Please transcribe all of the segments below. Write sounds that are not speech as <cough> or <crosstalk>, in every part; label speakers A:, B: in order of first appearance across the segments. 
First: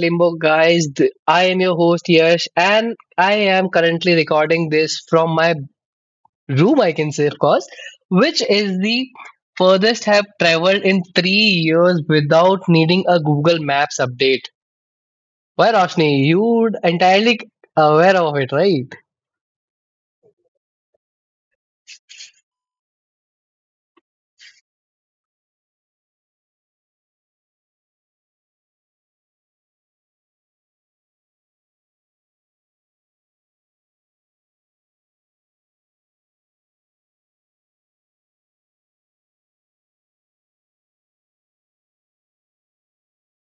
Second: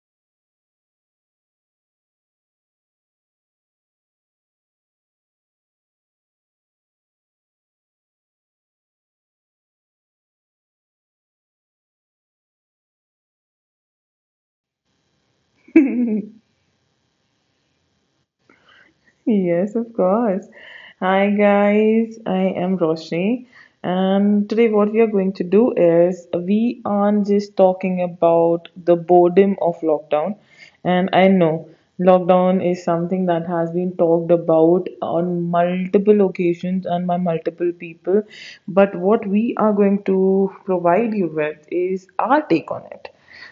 A: Limbo, guys. I am your host Yash, and I am currently recording this from my room, I can say, of course, which is the furthest I have traveled in 3 years without needing a Google Maps update. Why, Roshni, you
B: <laughs>
A: would entirely aware of it, right?
B: Yes, of course. Hi guys, I am Roshni, and today what we are going to do is we aren't just talking about the boredom of lockdown. And I know lockdown is something that has been talked about on multiple occasions and by multiple people, but what we are going to provide you with is our take on it.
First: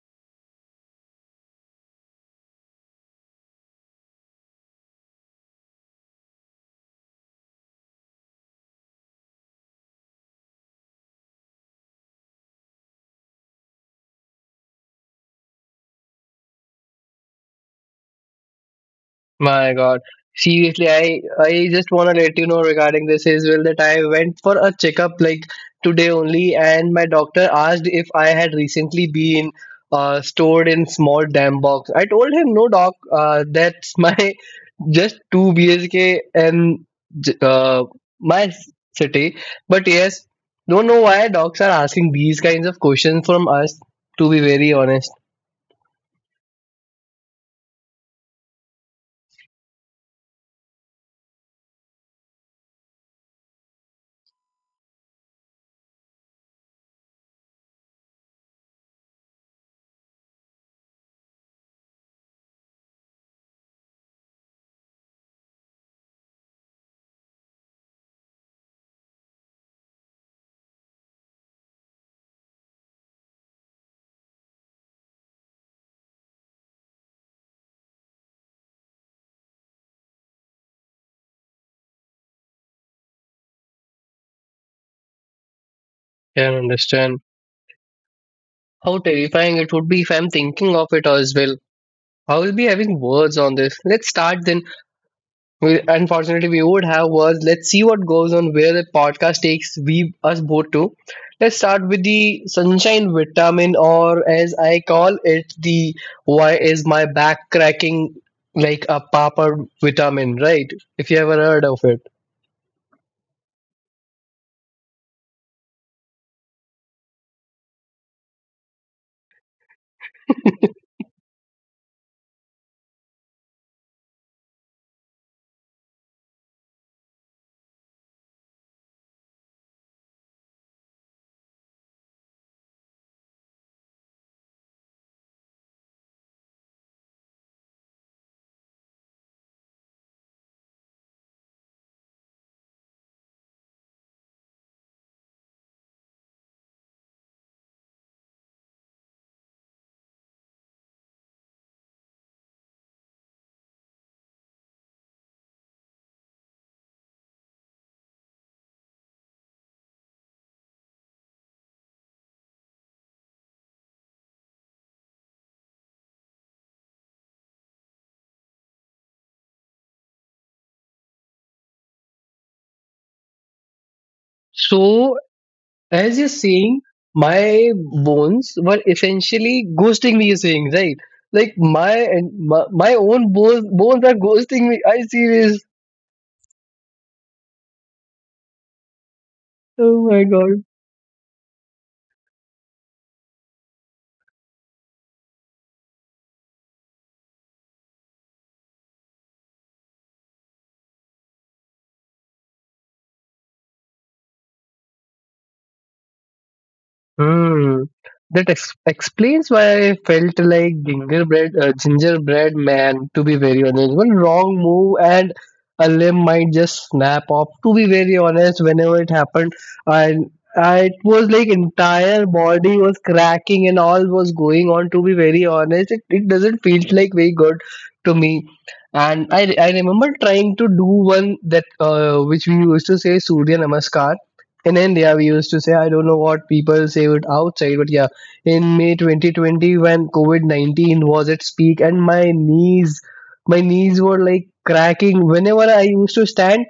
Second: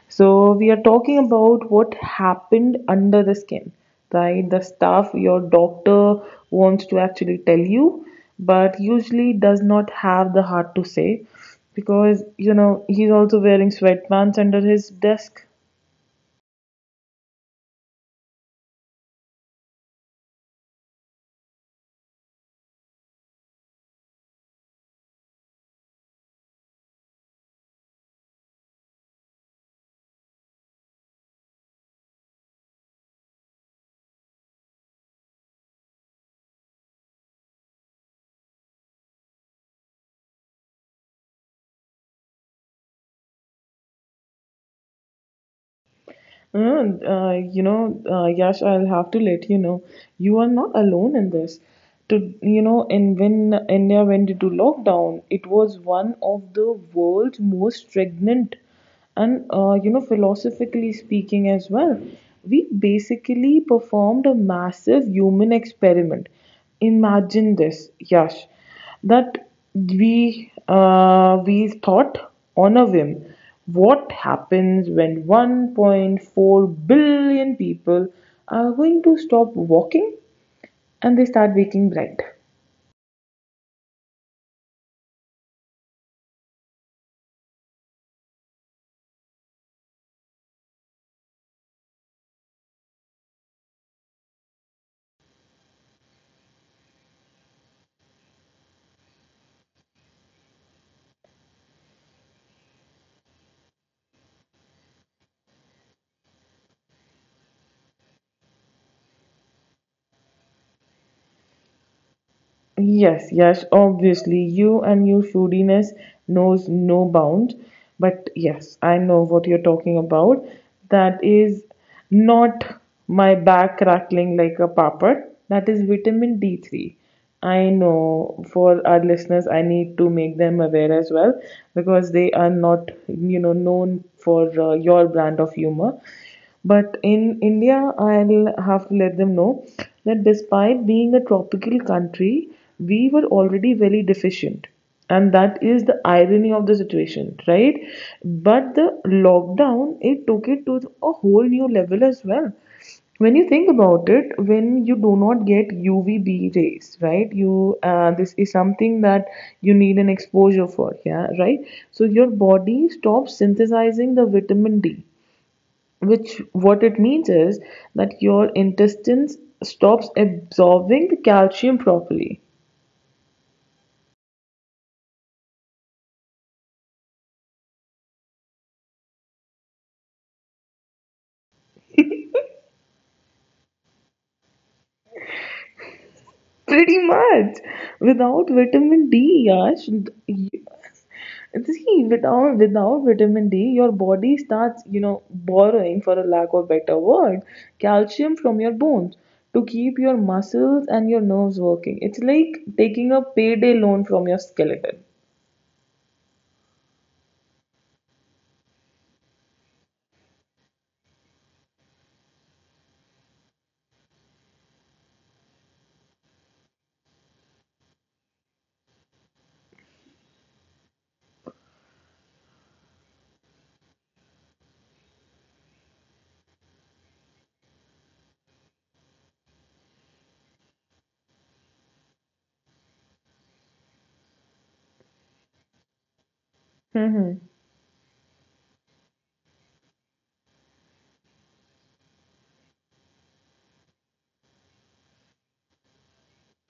B: So, we are talking about what happened under the skin, right? The stuff your doctor wants to actually tell you, but usually does not have the heart to say because, he's also wearing sweatpants under his desk.
A: My God. Seriously, I just wanna let you know regarding this as well that I went for a checkup like today only, and my doctor asked if I had recently been stored in small damn box. I told him no, doc. That's my <laughs> just two BSK and j- uh, my city. But yes, don't know why docs are asking these kinds of questions from us. To be very honest,
B: Mm, Yash, I'll have to let you know, you are not alone in this. And when India went into lockdown, it was one of the world's most stagnant, and philosophically speaking as well, we basically performed a massive human experiment. Imagine this, Yash, that we thought on a whim what happens when 1.4 billion people are going to stop walking and they start waking bright.
A: can understand how terrifying it would be if I'm thinking of it as well. I will be having words on this. Let's start then. We, unfortunately, we would have words. Let's see what goes on where the podcast takes we us both to. Let's start with the sunshine vitamin, or as I call it, the why is my back cracking like a papa vitamin, right? If you ever heard of it.
B: Yes, yes, obviously. You and your foodiness knows no bound. But yes, I know what you're talking about. That is not my back crackling like a papad. That is vitamin D3. I know, for our listeners, I need to make them aware as well because they are not, known for your brand of humor. But in India, I'll have to let them know that despite being a tropical country, we were already very deficient. And that is the irony of the situation, right? But the lockdown, it took it to a whole new level as well. When you think about it, when you do not get UVB rays, right? You This is something that you need an exposure for, yeah, right? So your body stops synthesizing the vitamin D, which what it means is that your intestines stops absorbing the calcium properly.
A: So, as you're saying, my bones were essentially ghosting me, you're saying, right? Like my and my, my own bones are ghosting me. I see.
B: <laughs> Pretty much without vitamin D, Yash.
A: Oh my
B: y-
A: god.
B: See, without vitamin D, your body starts, borrowing, for a lack of better word, calcium from your bones to keep your muscles and your nerves working. It's like taking a payday loan from your skeleton.
A: Hmm. That explains why I felt like gingerbread, gingerbread man. To be very honest, one wrong move and a limb might just snap off. To be very honest, whenever it happened, and I, it was like entire body was cracking and all was going on. To be very honest, it doesn't feel like very good to me. And I remember trying to do one that which we used to say Surya Namaskar in India, we used to say, I don't know what people say it
B: Hmm.
A: outside, but yeah, in May 2020, when COVID 19 was its peak, and my knees were like cracking. Whenever I used to stand,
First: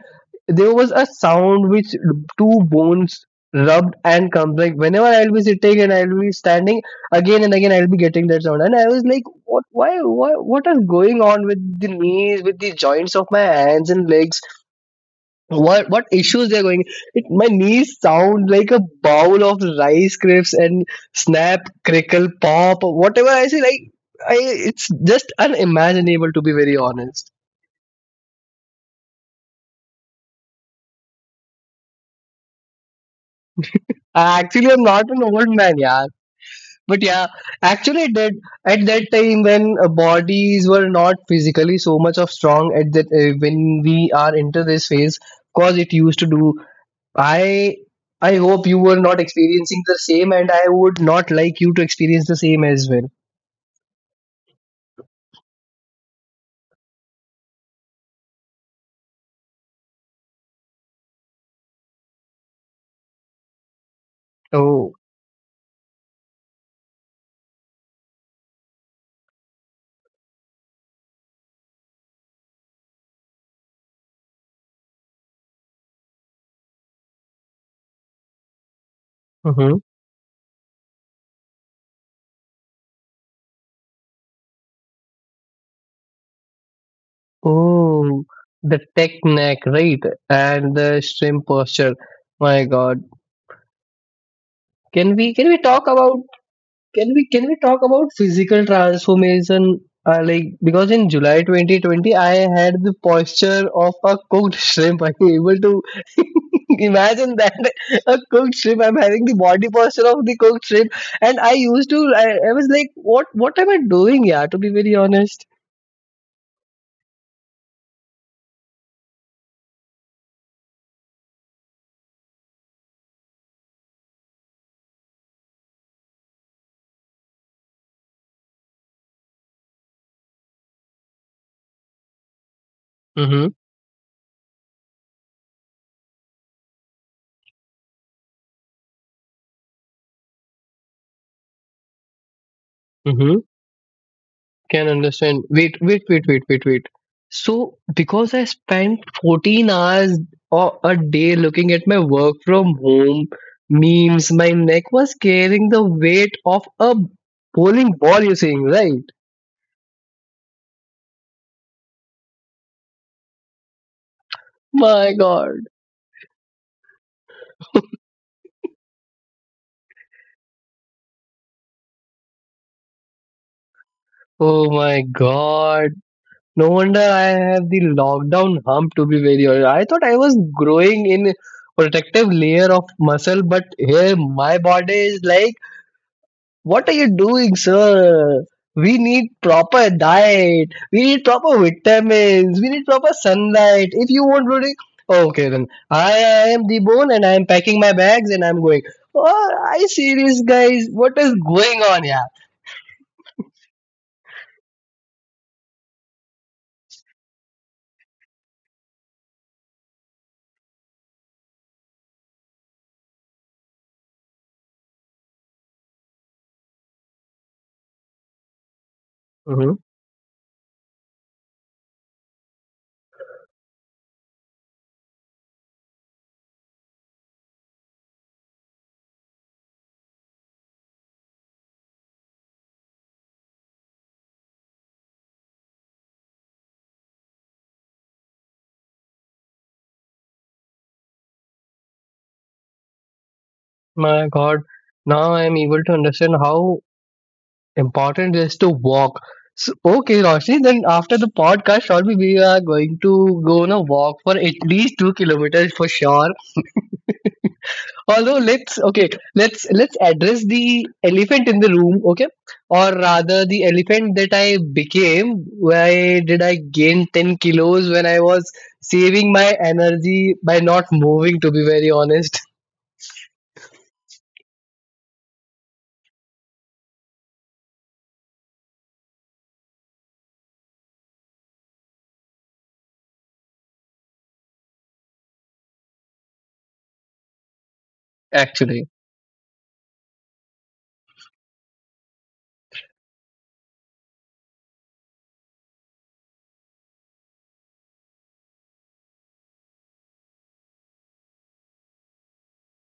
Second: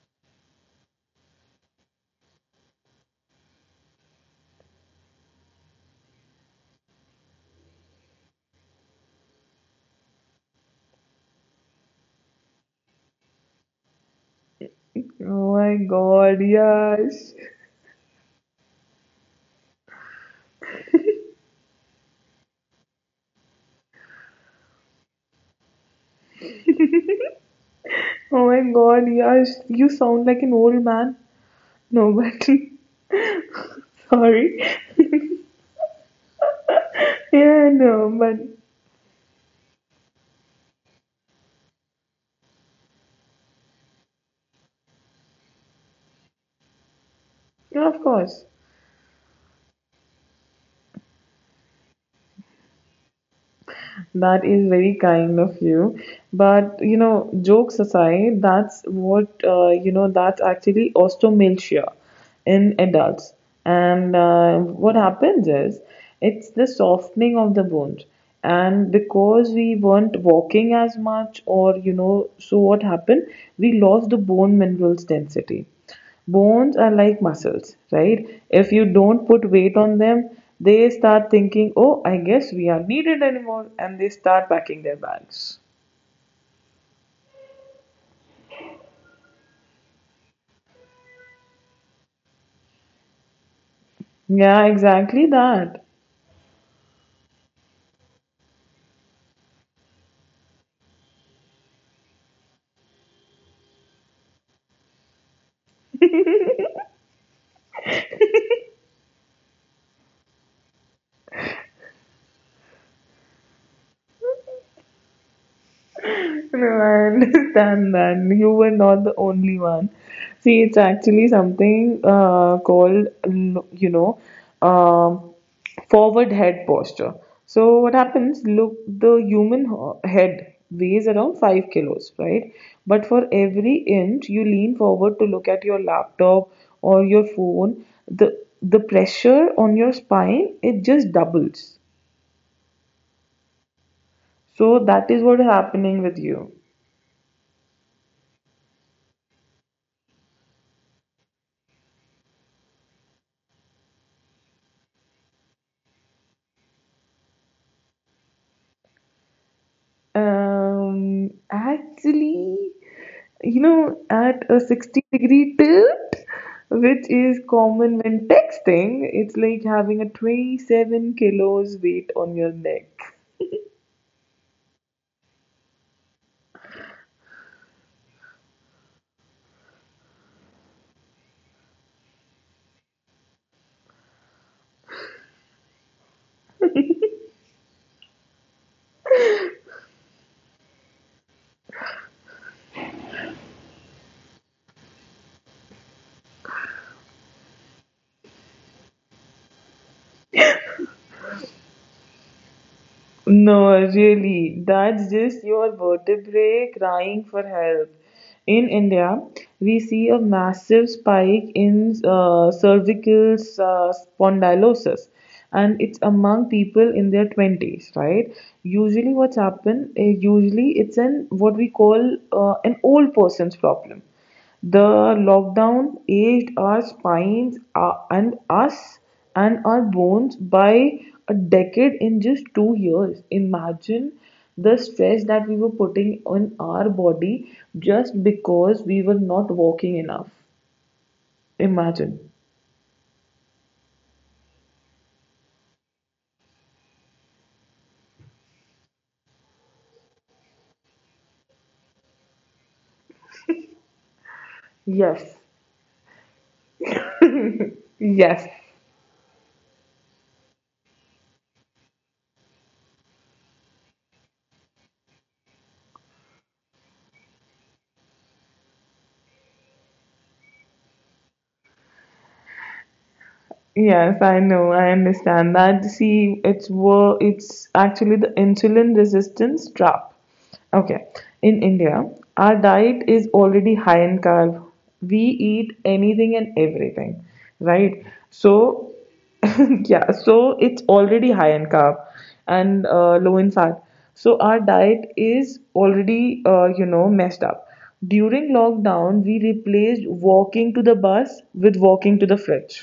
A: there was a sound which two bones rubbed and comes like whenever I'll be sitting and I'll be standing again and again I'll be getting that sound and I was like what why Why? What is going on with the knees with the joints of my hands and legs
B: Oh my
A: what
B: god,
A: issues they're going it,
B: yes.
A: my knees sound like a bowl of rice crisps and snap crackle pop or whatever I say like I it's just unimaginable to be very
B: <laughs>
A: honest.
B: Oh my god, yeah, you sound like an old man. No, but <laughs>
A: I
B: sorry.
A: actually am not an
B: <laughs>
A: old man, yeah, but yeah
B: Yeah,
A: actually it
B: no,
A: did
B: but
A: at that time when bodies were not physically so much of strong at that when we are into this phase cause it used to do I.
B: yeah, of
A: I
B: course.
A: hope you were not experiencing the same, and I would not like you to experience the same as well.
B: That is very kind of you. But, jokes aside, that's what, you know, that's actually osteomalacia in adults. And
A: Oh,
B: what happens is, it's the softening of the wound. And because we weren't walking as much, or, so what happened? We lost the bone minerals density. Bones are like muscles, right? If you don't put weight
A: hmm,
B: on them, they start thinking, oh, I guess we are needed anymore, and they start packing their bags.
A: oh, the tech neck, right? And the shrimp posture. My God,
B: Yeah, exactly
A: can we
B: that.
A: talk about can we talk about physical transformation? Like because in July 2020, I had the posture of a cooked <laughs> shrimp. Are you able to imagine that? <laughs> A cooked shrimp. I'm having the body posture of the cooked shrimp, and I used to. I was like, what? What am I doing? Yeah, to be very honest.
B: No, I understand that. <laughs> You were not the only one. See, it's actually something called, you know, um forward head posture. So, what happens? Look, the human head weighs around 5 kilos, right? But for
A: Mm-hmm.
B: every inch you lean forward to look at your laptop or your phone, the pressure on your spine, it just doubles.
A: Mm-hmm.
B: So,
A: Can
B: that is what
A: understand.
B: is
A: Wait, wait,
B: happening with
A: wait, wait,
B: you.
A: wait, wait. So because I spent 14 hours or a day looking at my work from home memes, my neck was carrying the weight of a bowling ball, you're saying, right?
B: Actually, at a 60
A: My
B: degree
A: God.
B: tilt, which is common when texting, it's like having a 27 kilos weight on your neck.
A: Oh my god. No wonder I have the lockdown hump to be very honest. I thought I was growing in protective layer of muscle, but here my body is like, what are you doing, sir? We need proper diet. We need proper vitamins. We need proper sunlight. If you want really, okay then. I am the bone and I am packing my bags and I'm going. Oh, I see this, guys. What is going on, yeah?
B: No, really, that's just your vertebrae crying for help. In India, we see a massive spike in cervical spondylosis, and it's among people in their 20s, right? Usually, usually it's an what we call an old person's problem. The lockdown aged our spines and us, and our bones by a decade in just 2 years. Imagine the stress that we were putting on our body just because we were not walking enough. Imagine.
A: My God, now I am able to understand how important it is to walk. So, okay, Roshni, then after the podcast, surely we are going to go on a walk for at least two
B: Yes.
A: kilometers for sure. Although
B: Yes.
A: let's address the elephant in the room, okay? Or rather, the elephant that I became. Why did I gain 10 kilos when I was saving my energy by not moving? To be very honest,
B: Yes, I know. I understand that. See, it's actually the insulin resistance trap. Okay. In India, our diet is already high in carb. We eat anything and everything, right? So,
A: actually.
B: <laughs> yeah, so it's already high in carb and low in fat. So our diet is already, messed up. During lockdown, we replaced walking to the bus with walking to the fridge.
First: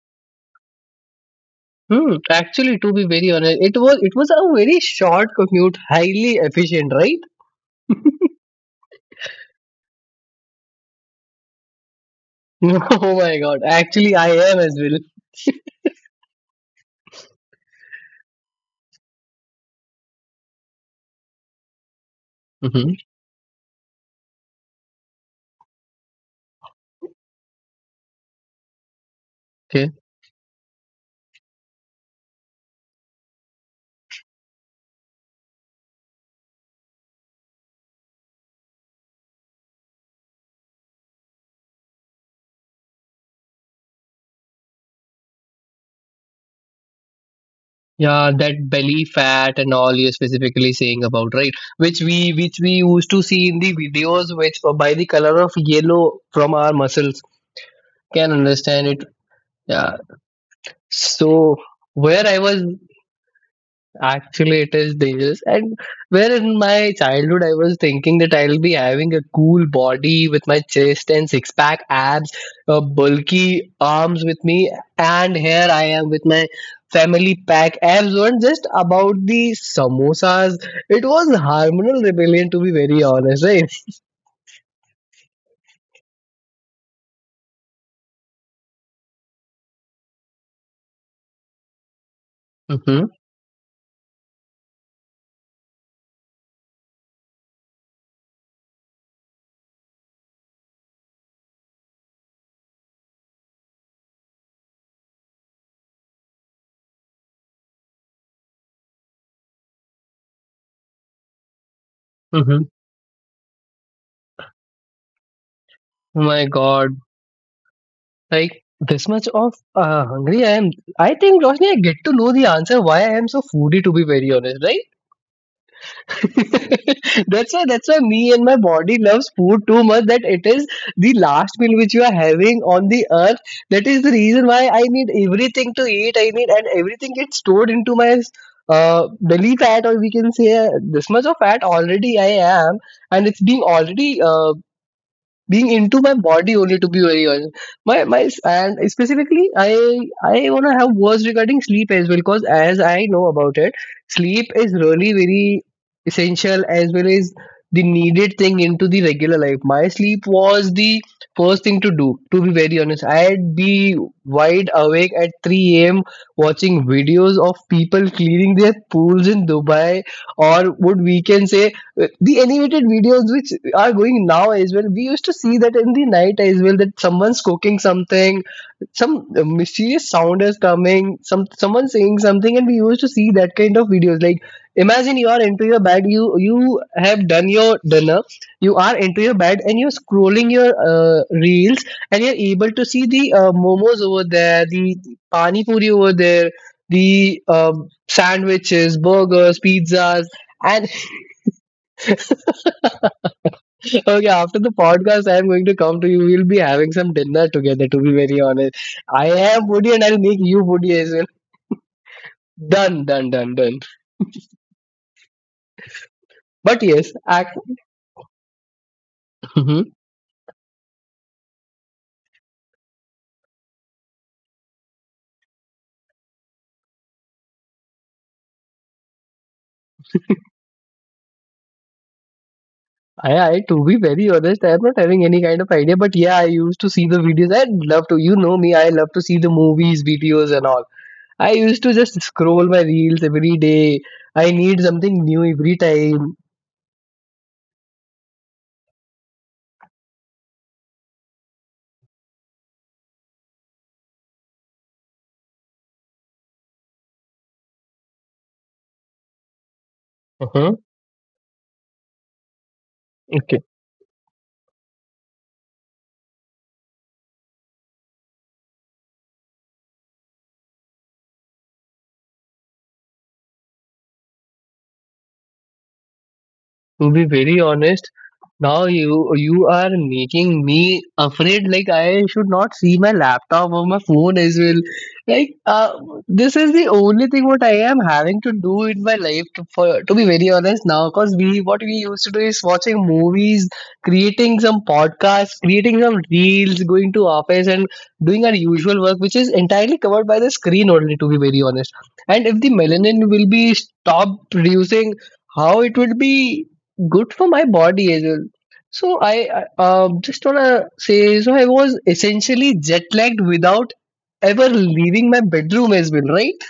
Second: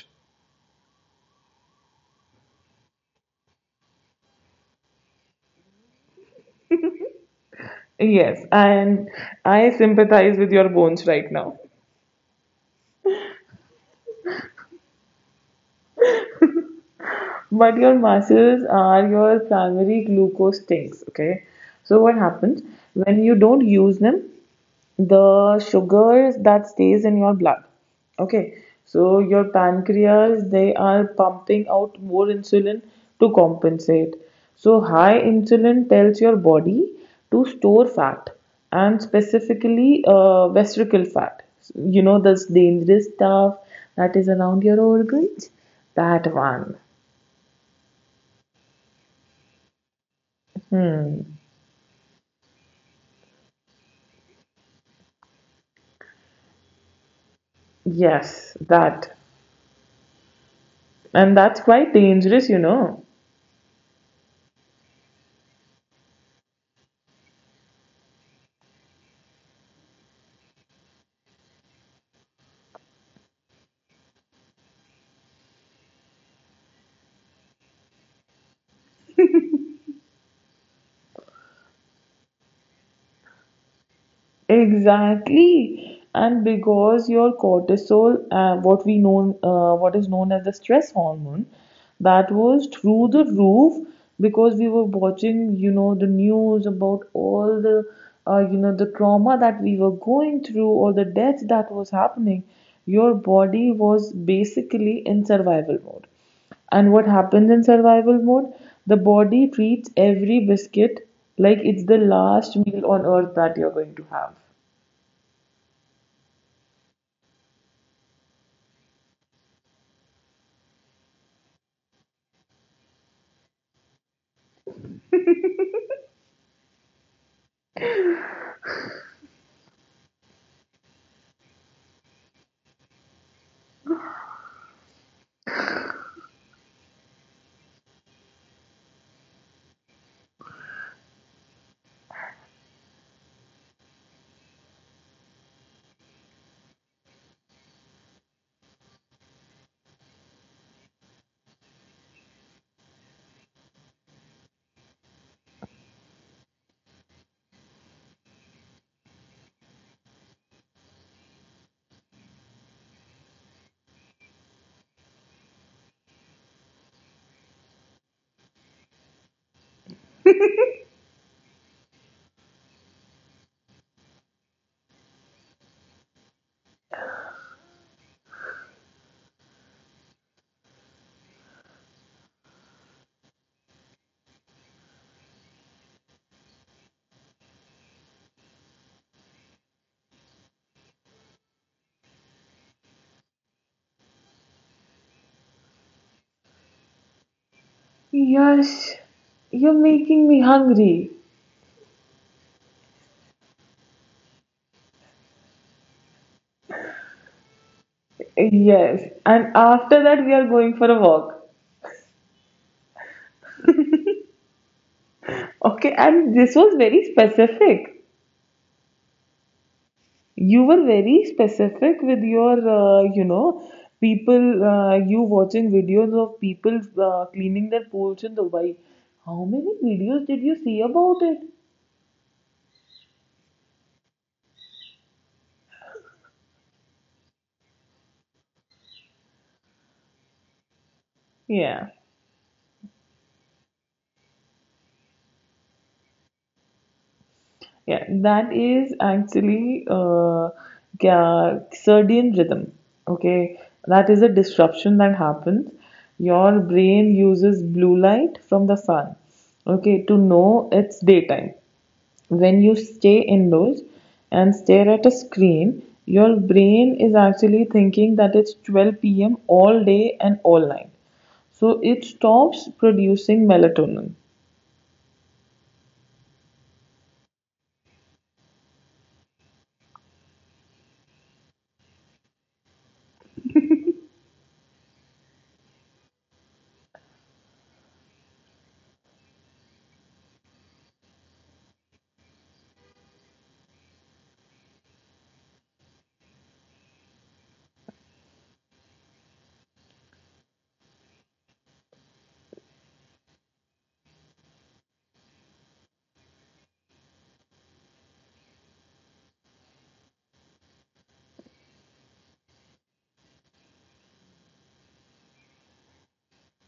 A: Hmm, actually, to be very honest, it was a very short commute, highly efficient, right?
B: Yes, and I sympathize with your bones right now.
A: <laughs> Oh my god, actually, I am as well.
B: But your muscles are your primary glucose tanks, okay? So what happens
A: Hmm.
B: when you don't use them? The sugars that stays in your blood. Okay, so your
A: Okay,
B: pancreas, they are pumping out more insulin to compensate. So high insulin tells your body to store fat, and specifically vesical fat, this dangerous stuff that is around your organs. That one.
A: yeah, that belly fat and all you're specifically saying about, right? Which we used to see in the videos, which by the color of yellow from our muscles can
B: Yes,
A: understand it.
B: that.
A: Yeah,
B: And
A: so
B: that's quite
A: where I
B: dangerous you
A: was
B: know
A: actually, it is dangerous. And where in my childhood, I was thinking that I'll be having a cool body with my chest and six pack abs, bulky arms with me, and here I am with my family pack abs. Weren't just about the samosas. It was hormonal rebellion, to be very honest, right?
B: Exactly. And because your cortisol, what is known as the stress hormone, that was
A: Mm-hmm.
B: through the roof, because we were watching, the news about all the trauma that we were going through, or the death that was happening. Your body was basically in survival mode. And what happens in survival mode? The body treats every biscuit like it's the last
A: Mm-hmm.
B: meal on earth that you're going to have.
A: Oh my God! Like this much of hungry I am. I think Roshni, I get to know the answer why I am so foodie. To be very honest, right? <laughs> That's why me and my body loves food too much that it is the last meal which you are having on the earth that is the reason why I need everything to eat I need and everything gets stored into my belly fat or we can say this much of fat already I am and it's being already being into my body only to be very honest. My my and specifically I want to have words regarding sleep as well because as I know about it sleep is really very essential as well as the needed thing into the regular life. My sleep was the first thing to do to be very honest. I'd be wide awake at 3 a.m. watching videos of people cleaning their pools in Dubai, or would we can say the animated videos which are going now as well, we used to see that in the night as well, that someone's cooking something, some mysterious sound is coming, someone saying something, and we used to see that kind of videos. Like imagine you are into your bed, you have done your dinner, you are into your bed and you're scrolling your reels and you're able to see the momos over there, the pani puri over there, the sandwiches,
B: Yes,
A: burgers,
B: you're
A: pizzas.
B: making me
A: And
B: hungry.
A: okay, after the podcast, I am going to come to you. We'll be having some dinner together, to be very honest.
B: Yes,
A: I
B: and
A: am foodie and
B: after
A: I'll
B: that, we
A: make
B: are
A: you
B: going for
A: foodie
B: a
A: as well.
B: walk.
A: Done, done, done, done.
B: Okay, and this was
A: But
B: very
A: yes, I,
B: specific.
A: mhm,
B: You were very specific with your, people, you watching videos of people cleaning their pools in Dubai. How many videos did you see about it?
A: to be very honest, I am not having any kind of idea. But yeah, I used to see the videos. I love to, you know me, I love to see the movies, videos, and all. I used to
B: Yeah.
A: just scroll my reels every day. I need something new every time.
B: Yeah, that is actually circadian rhythm. Okay, that is a disruption that happens. Your brain uses blue light from the sun, okay, to know
A: Mhm.
B: it's daytime. When you stay indoors and stare at a screen, your brain is actually thinking that it's 12 p.m. all day and all night. So it stops producing melatonin.
A: To be very honest, now you are making me afraid. Like I should not see my laptop or my phone as well. Like this is the only thing what I am having to do in my life. For to be very honest now, because we what we used to do is watching movies, creating some podcasts, creating some reels, going to office and doing our usual work, which is entirely covered by the screen only. To be very honest, and if the melanin will be stopped producing, how it would be good for my body as well. So I just wanna say, so I was essentially jet lagged without ever leaving my bedroom as well, right?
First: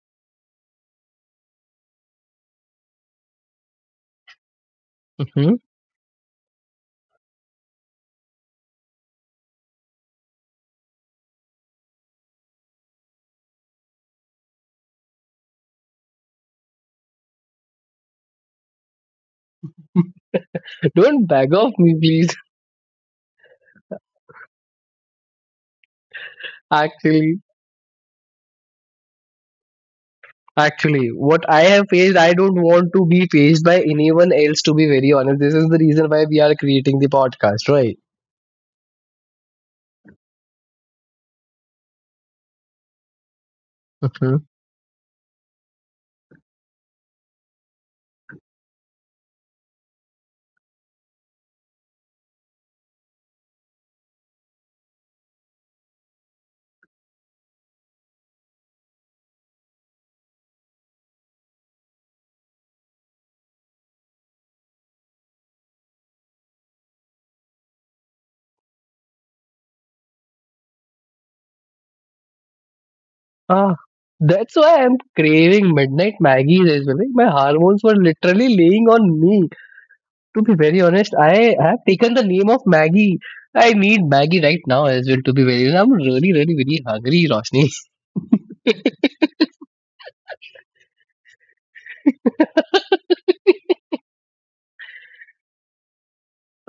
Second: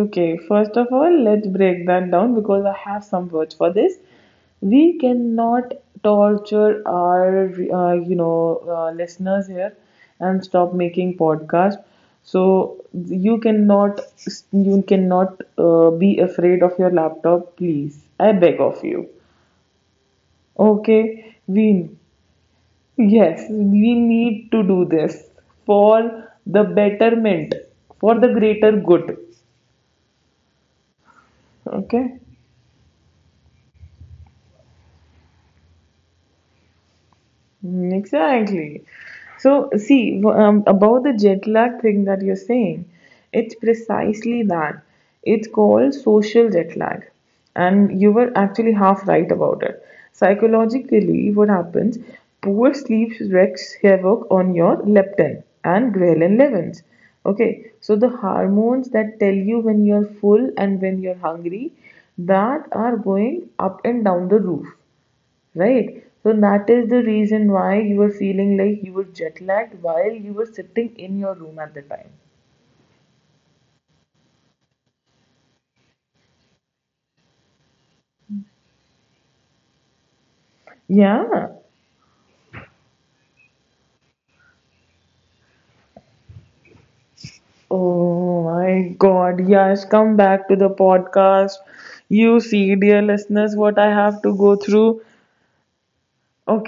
B: Okay, first of all, let's break that down because I have some words for this. We
A: Mhm.
B: cannot torture our, listeners here, and stop making podcast. So you cannot be afraid of your laptop, please. I beg of you.
A: Don't
B: Okay,
A: bag off
B: we,
A: me, please.
B: yes, we need to do this for the
A: Actually,
B: betterment, for the greater good.
A: actually, what I have faced,
B: Okay.
A: I don't want to be faced by anyone else. To be very honest, this is the reason why we are creating the podcast,
B: Mm,
A: right?
B: exactly. So, see, about the jet lag thing that you're saying, it's
A: Mhm.
B: precisely that. It's called social jet lag. And you were actually half right about it. Psychologically, what happens? Poor sleep wreaks havoc on your leptin and ghrelin levels. Okay, so the hormones that tell you when you're full and when you're hungry, that are going up and down the roof, right? So that is the reason why you were feeling like you were jet lagged while you were sitting in your room at the time.
A: Ah, that's why I'm craving midnight Maggie's as well. Like, my hormones were literally laying on me. To be very honest,
B: Yeah.
A: I have taken the name of Maggie. I need Maggie right now as well. To be very, honest, I'm really, really, really hungry, Roshni.
B: Oh my
A: <laughs>
B: God. Yes, come back to the podcast. You see, dear listeners, what I have to go through.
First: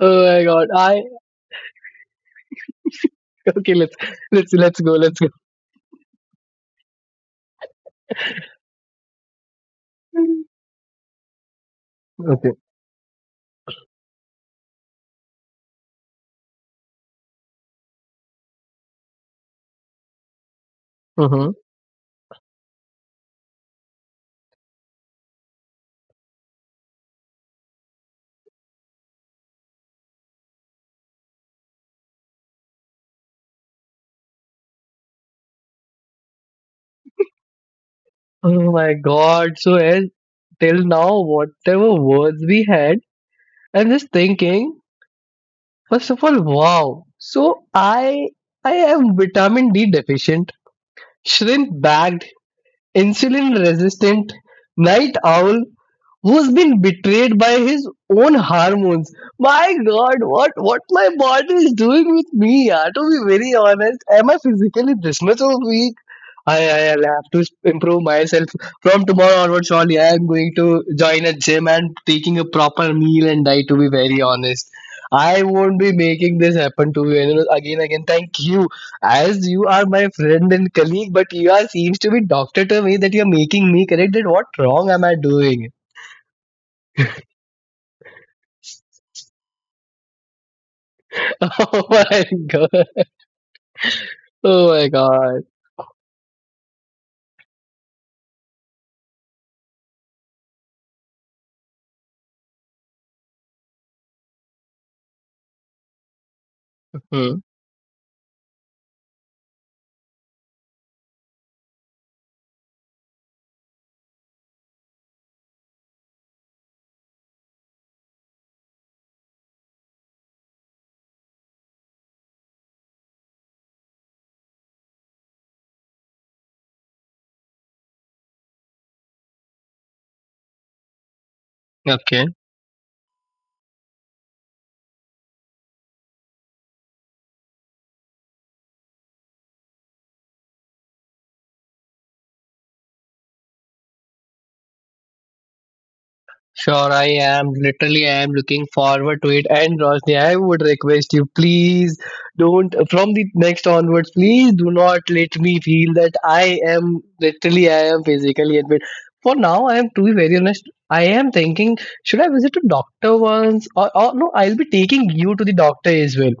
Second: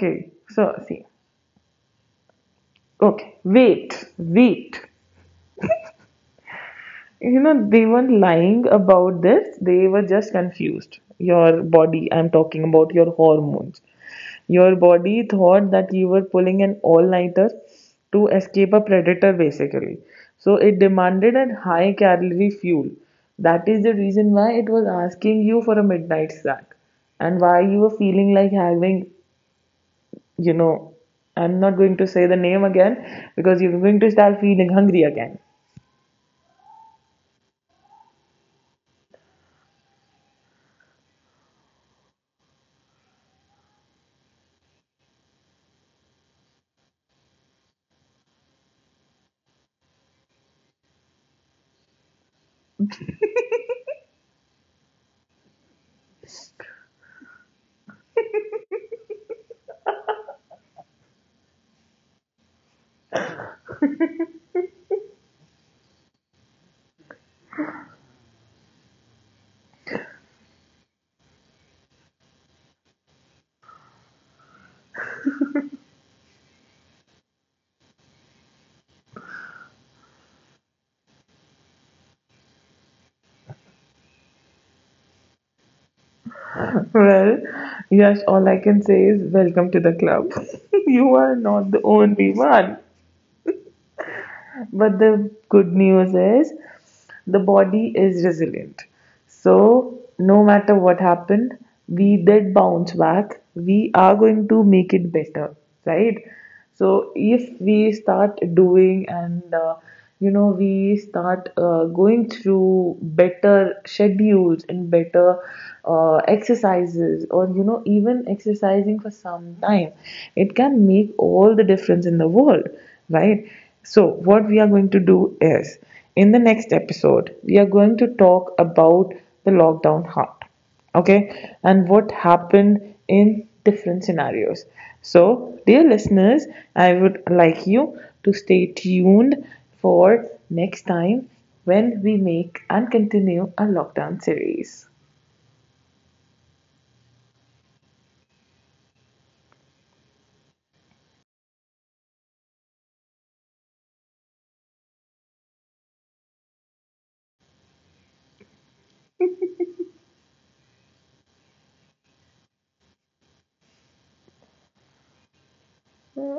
A: Oh my god!
B: so
A: I
B: see. Okay,
A: okay. Let's
B: wait,
A: let's let's
B: wait.
A: go. Let's go.
B: They weren't lying about this, they were just confused. Your body, I'm
A: Okay.
B: talking about your hormones. Your body thought that you were pulling an all nighter to escape a predator, basically. So it demanded
A: Mm-hmm.
B: a high calorie fuel. That is the reason why it was asking you for a midnight snack, and why you were feeling like having, you know, I'm not going to say the name again because you're going to start feeling hungry again.
A: Oh my god! So as till now, whatever words we had, I'm just thinking. First of all, wow. So I am vitamin D deficient, shrimp bagged, insulin resistant, night owl, who's been betrayed by his own hormones. My God, what my body is doing with me? Yeah, to be very honest, am I physically this much of weak? I will have to improve myself from tomorrow onwards. Surely, I am going to join a gym and taking a proper meal and diet. To be very honest. I won't be making this happen to you. And again, again, thank you, as you are my friend and colleague, but you are seems to be doctor to me that you are making me correct. That what wrong am I doing?
B: Well, yes, all I can say is welcome to the club. <laughs> You are
A: <laughs>
B: not the
A: Oh my
B: only one.
A: god. Oh my
B: But the
A: god.
B: good news is the body is resilient. So, no matter what happened, we did bounce back. We are going to make it better, right? So,
A: Hmm.
B: if we start doing and we start going through better schedules and better exercises, or, even exercising for some time, it can make all the difference in the world, right? So, what we are going to do is, in the next episode, we are going to talk about the lockdown heart, okay, and what
A: Okay.
B: happened in different scenarios. So, dear listeners, I would like you to stay tuned for next time, when we make and continue a lockdown series.
A: Sure, I am. Literally, I am looking forward to it. And Roshni, I would request you, please don't, from the next onwards, please do not let me feel that I am, literally, I am physically unfit. For now, I am, to be very honest, I am thinking, should I visit a doctor once? Or no, I'll be taking you to the doctor as well.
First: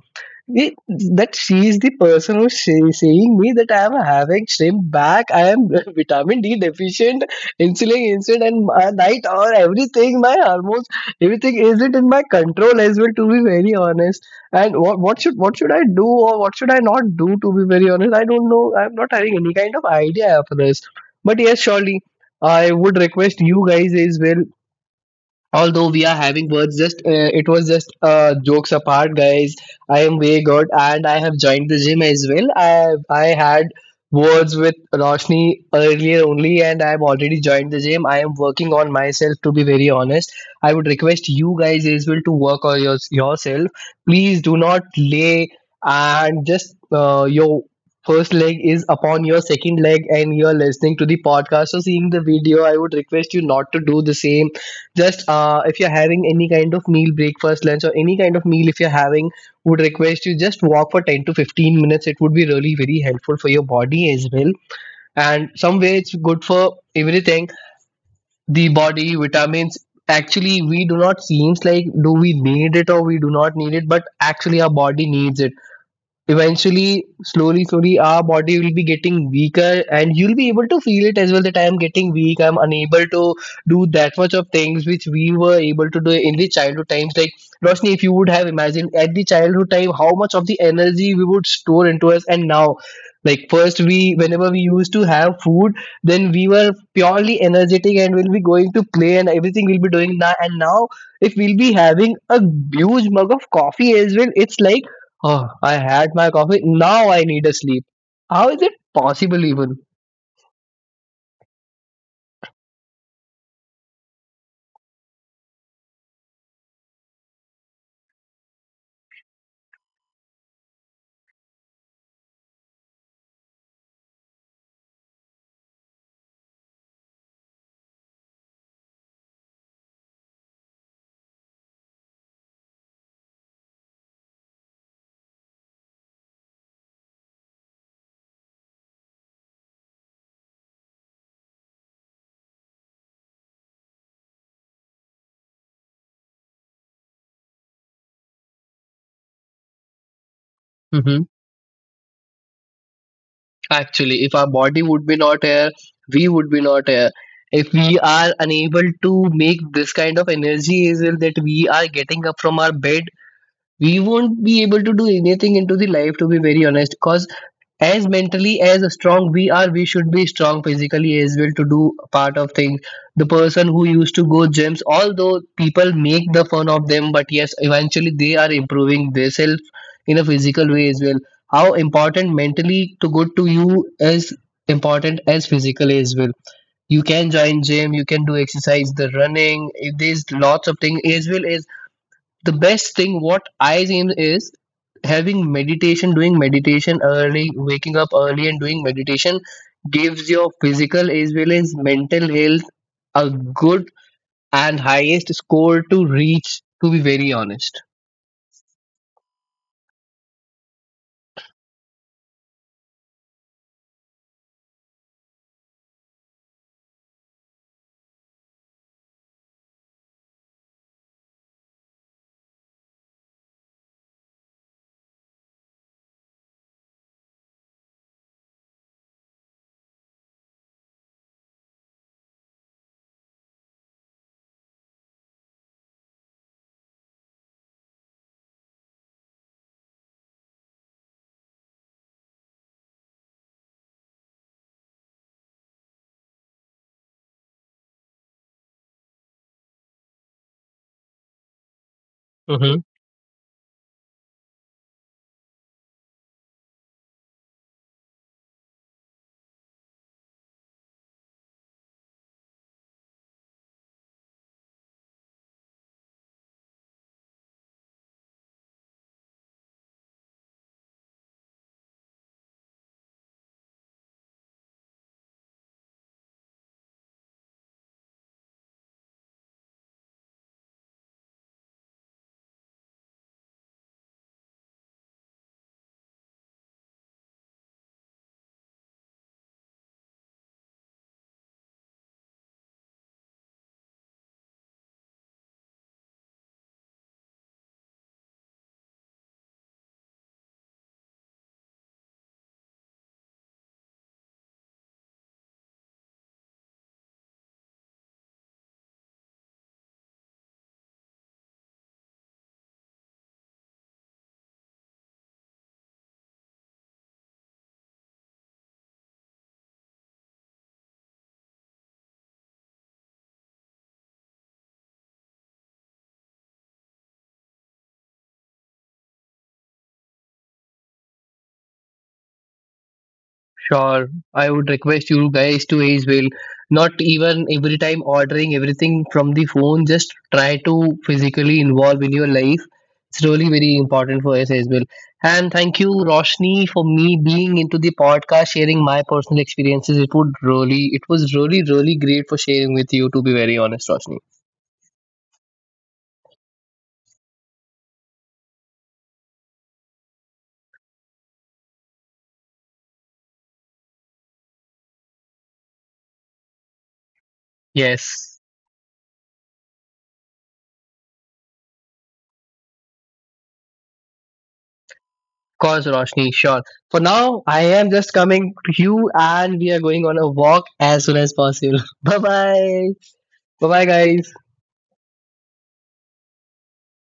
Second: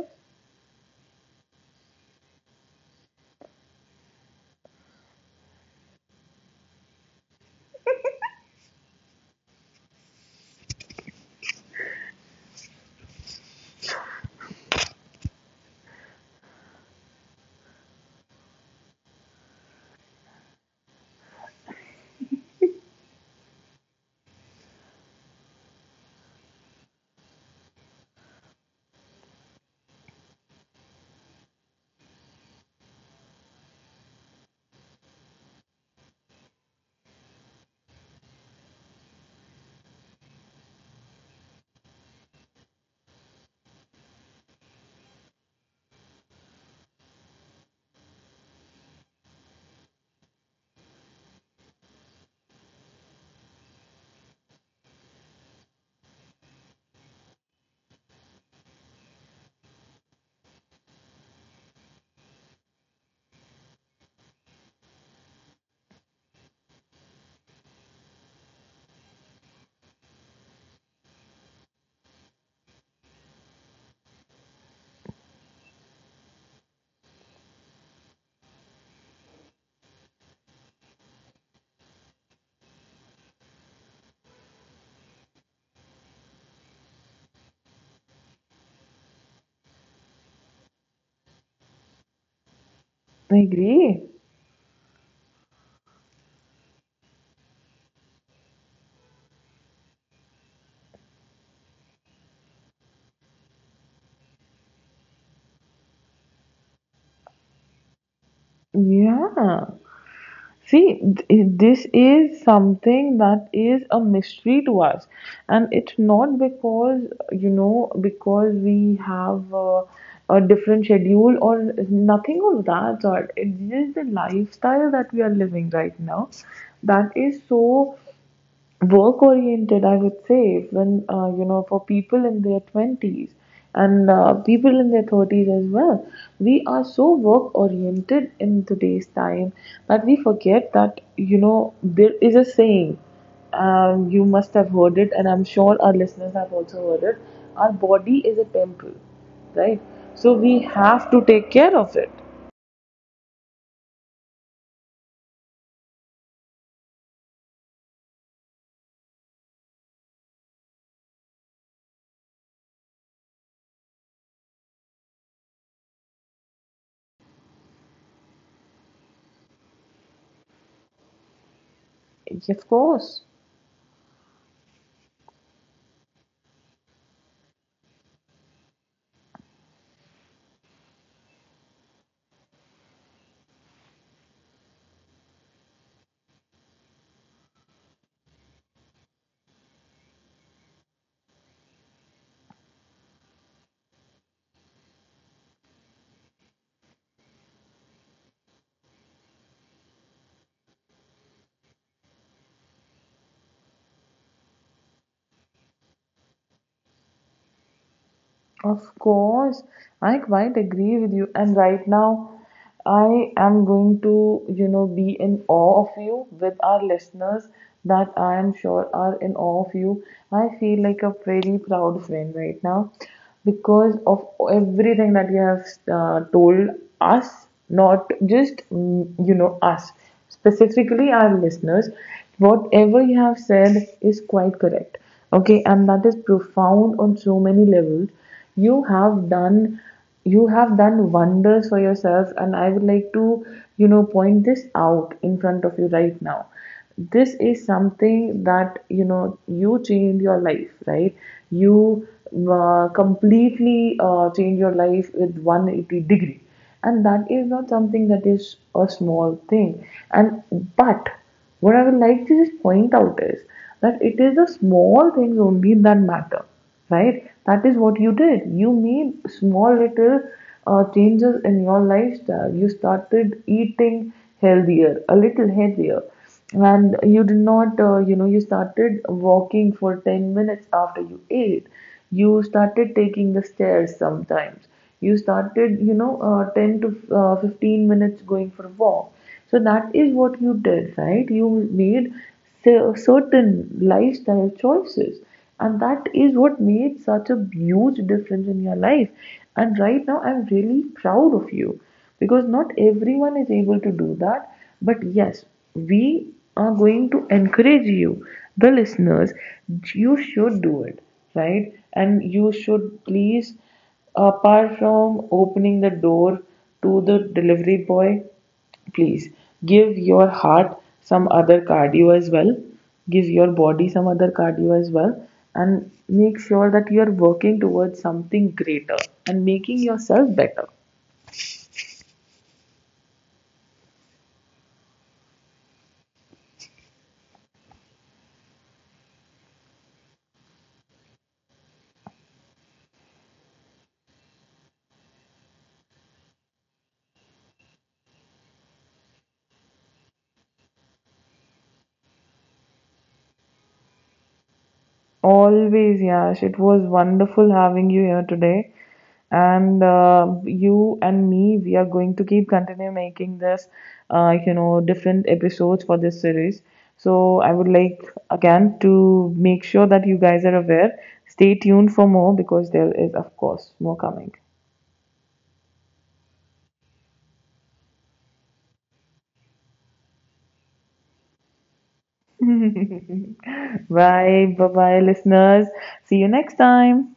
A: It, that she is the person who's saying me that I am having shrimp back. I am <laughs> vitamin D deficient, insulin, and my night or everything. My hormones, everything isn't in my control as well. To be very honest, and what should I do or what should I not do? To be very honest, I don't know. I'm not having any kind of idea of this. But yes, surely. I would request you guys as well, although we are having words, just it was just jokes apart, guys. I am way good and I have joined the gym as well. I had words with Roshni earlier only and I have already joined the gym. I am working on myself, to be very honest. I would request you guys as well to work on yourself. Please do not lay and just your first leg is upon your second leg and you are listening to the podcast or seeing the video. I would request you not to do the same. Just if you're having any kind of meal, breakfast, lunch, or any kind of meal, if you're having, would request you just walk for 10 to 15 minutes. It would be really very helpful for your body as well, and somewhere it's good for everything, the body vitamins. Actually, we do not seems like do we need it or we do not need it, but actually our body needs it. Eventually, slowly slowly our body will be getting weaker and you'll be able to feel it as well, that I am getting weak, I'm unable to do that much of things which we were able to do in the childhood times. Like Roshni, if you would have imagined at the childhood time how much of the energy we would store into us, and now, like first,
B: Agree.
A: we whenever we used to have food, then we were purely energetic and we'll be going to play and everything we'll be doing. Now and now, if we'll be having a huge mug of coffee as well, it's like, oh, I had my coffee. Now I need a sleep. How is it possible
B: Yeah.
A: even?
B: See, this is something that is a mystery to us, and it's not because you know because we have a different schedule, or nothing of that sort. It's just the lifestyle that we are living right now, that is so work oriented, I would say, when for people in their 20s, and people in their 30s as well, we are so work oriented in today's time, that we forget that, there is a saying, you must have heard it, and I'm sure our listeners have also heard it. Our body is a temple, right? So we have
A: Hmm.
B: to take care of it.
A: Actually, if our body would be not here, we would be not here. If we are unable to make this kind of energy as well that we are getting up from our bed, we won't be able to do anything into the life, to be very honest. Cause as mentally as strong we are, we should be strong physically as well to do part
B: Yes,
A: of
B: of
A: things.
B: course.
A: The person who used to go gyms, although people make the fun of them, but yes, eventually they are improving themselves in a physical way as well. How important mentally to good to you is important as physical as well. You can join gym, you can do exercise, the running, there's lots of things as well. As the best thing what I think is having meditation, doing meditation early, waking up early and doing meditation gives your physical as well as mental health a good and highest score to reach, to be very honest.
B: Of course, I quite agree with you. And right now, I am going to, be in awe of you with our listeners, that I am sure are in awe of you. I feel like a very proud friend right now because of everything that you have told us, not just, us, specifically our listeners. Whatever you have said is quite correct. Okay, and that is profound on so many levels. You have done you have done wonders for yourself, and I would like to, point this out in front of you right now. This is something that, you change your life, right? You completely change your life with 180 degree, and that is not something that is a small thing. And but what I would like to just point out is that it is the small things only that matter, right? That is what you did. You made small little changes in your lifestyle. You started eating healthier, a little healthier, and you did not, you started walking for 10 minutes after you ate. You started taking the stairs sometimes. You started, 10 to 15 minutes going for a walk. So that is what you did, right, you made certain lifestyle choices, and that is what made such a huge difference in your life. And right now, I'm really proud of you, because not everyone is able to do that. But yes, we are going to encourage you, the listeners, you should do it, right? And you should, please, apart from opening the door to the delivery boy, please give your heart some other cardio as well. Give your body some other cardio as well. And make sure that you are working towards something greater, and making yourself better.
A: Sure, I would request you guys to as well. Not even every time ordering everything from the phone, just try to physically involve in your life. It's really very important for us as well. And thank you, Roshni, for me being into the podcast, sharing my personal experiences. It would really, it was really, really great for sharing with you. To be very honest, Roshni.
B: Always, Yash. It was wonderful having you here today. And you and me, we are going to keep continue making this, different episodes for this series. So I would like
A: Yes,
B: again to make sure that you guys are aware. Stay tuned for more because there is, of course, more coming.
A: of course, Roshni, sure. For now, I am just coming to you and we are going on a walk as soon as possible. <laughs> Bye bye. Bye bye,
B: <laughs>
A: guys.
B: Bye, bye, bye, listeners. See you next time.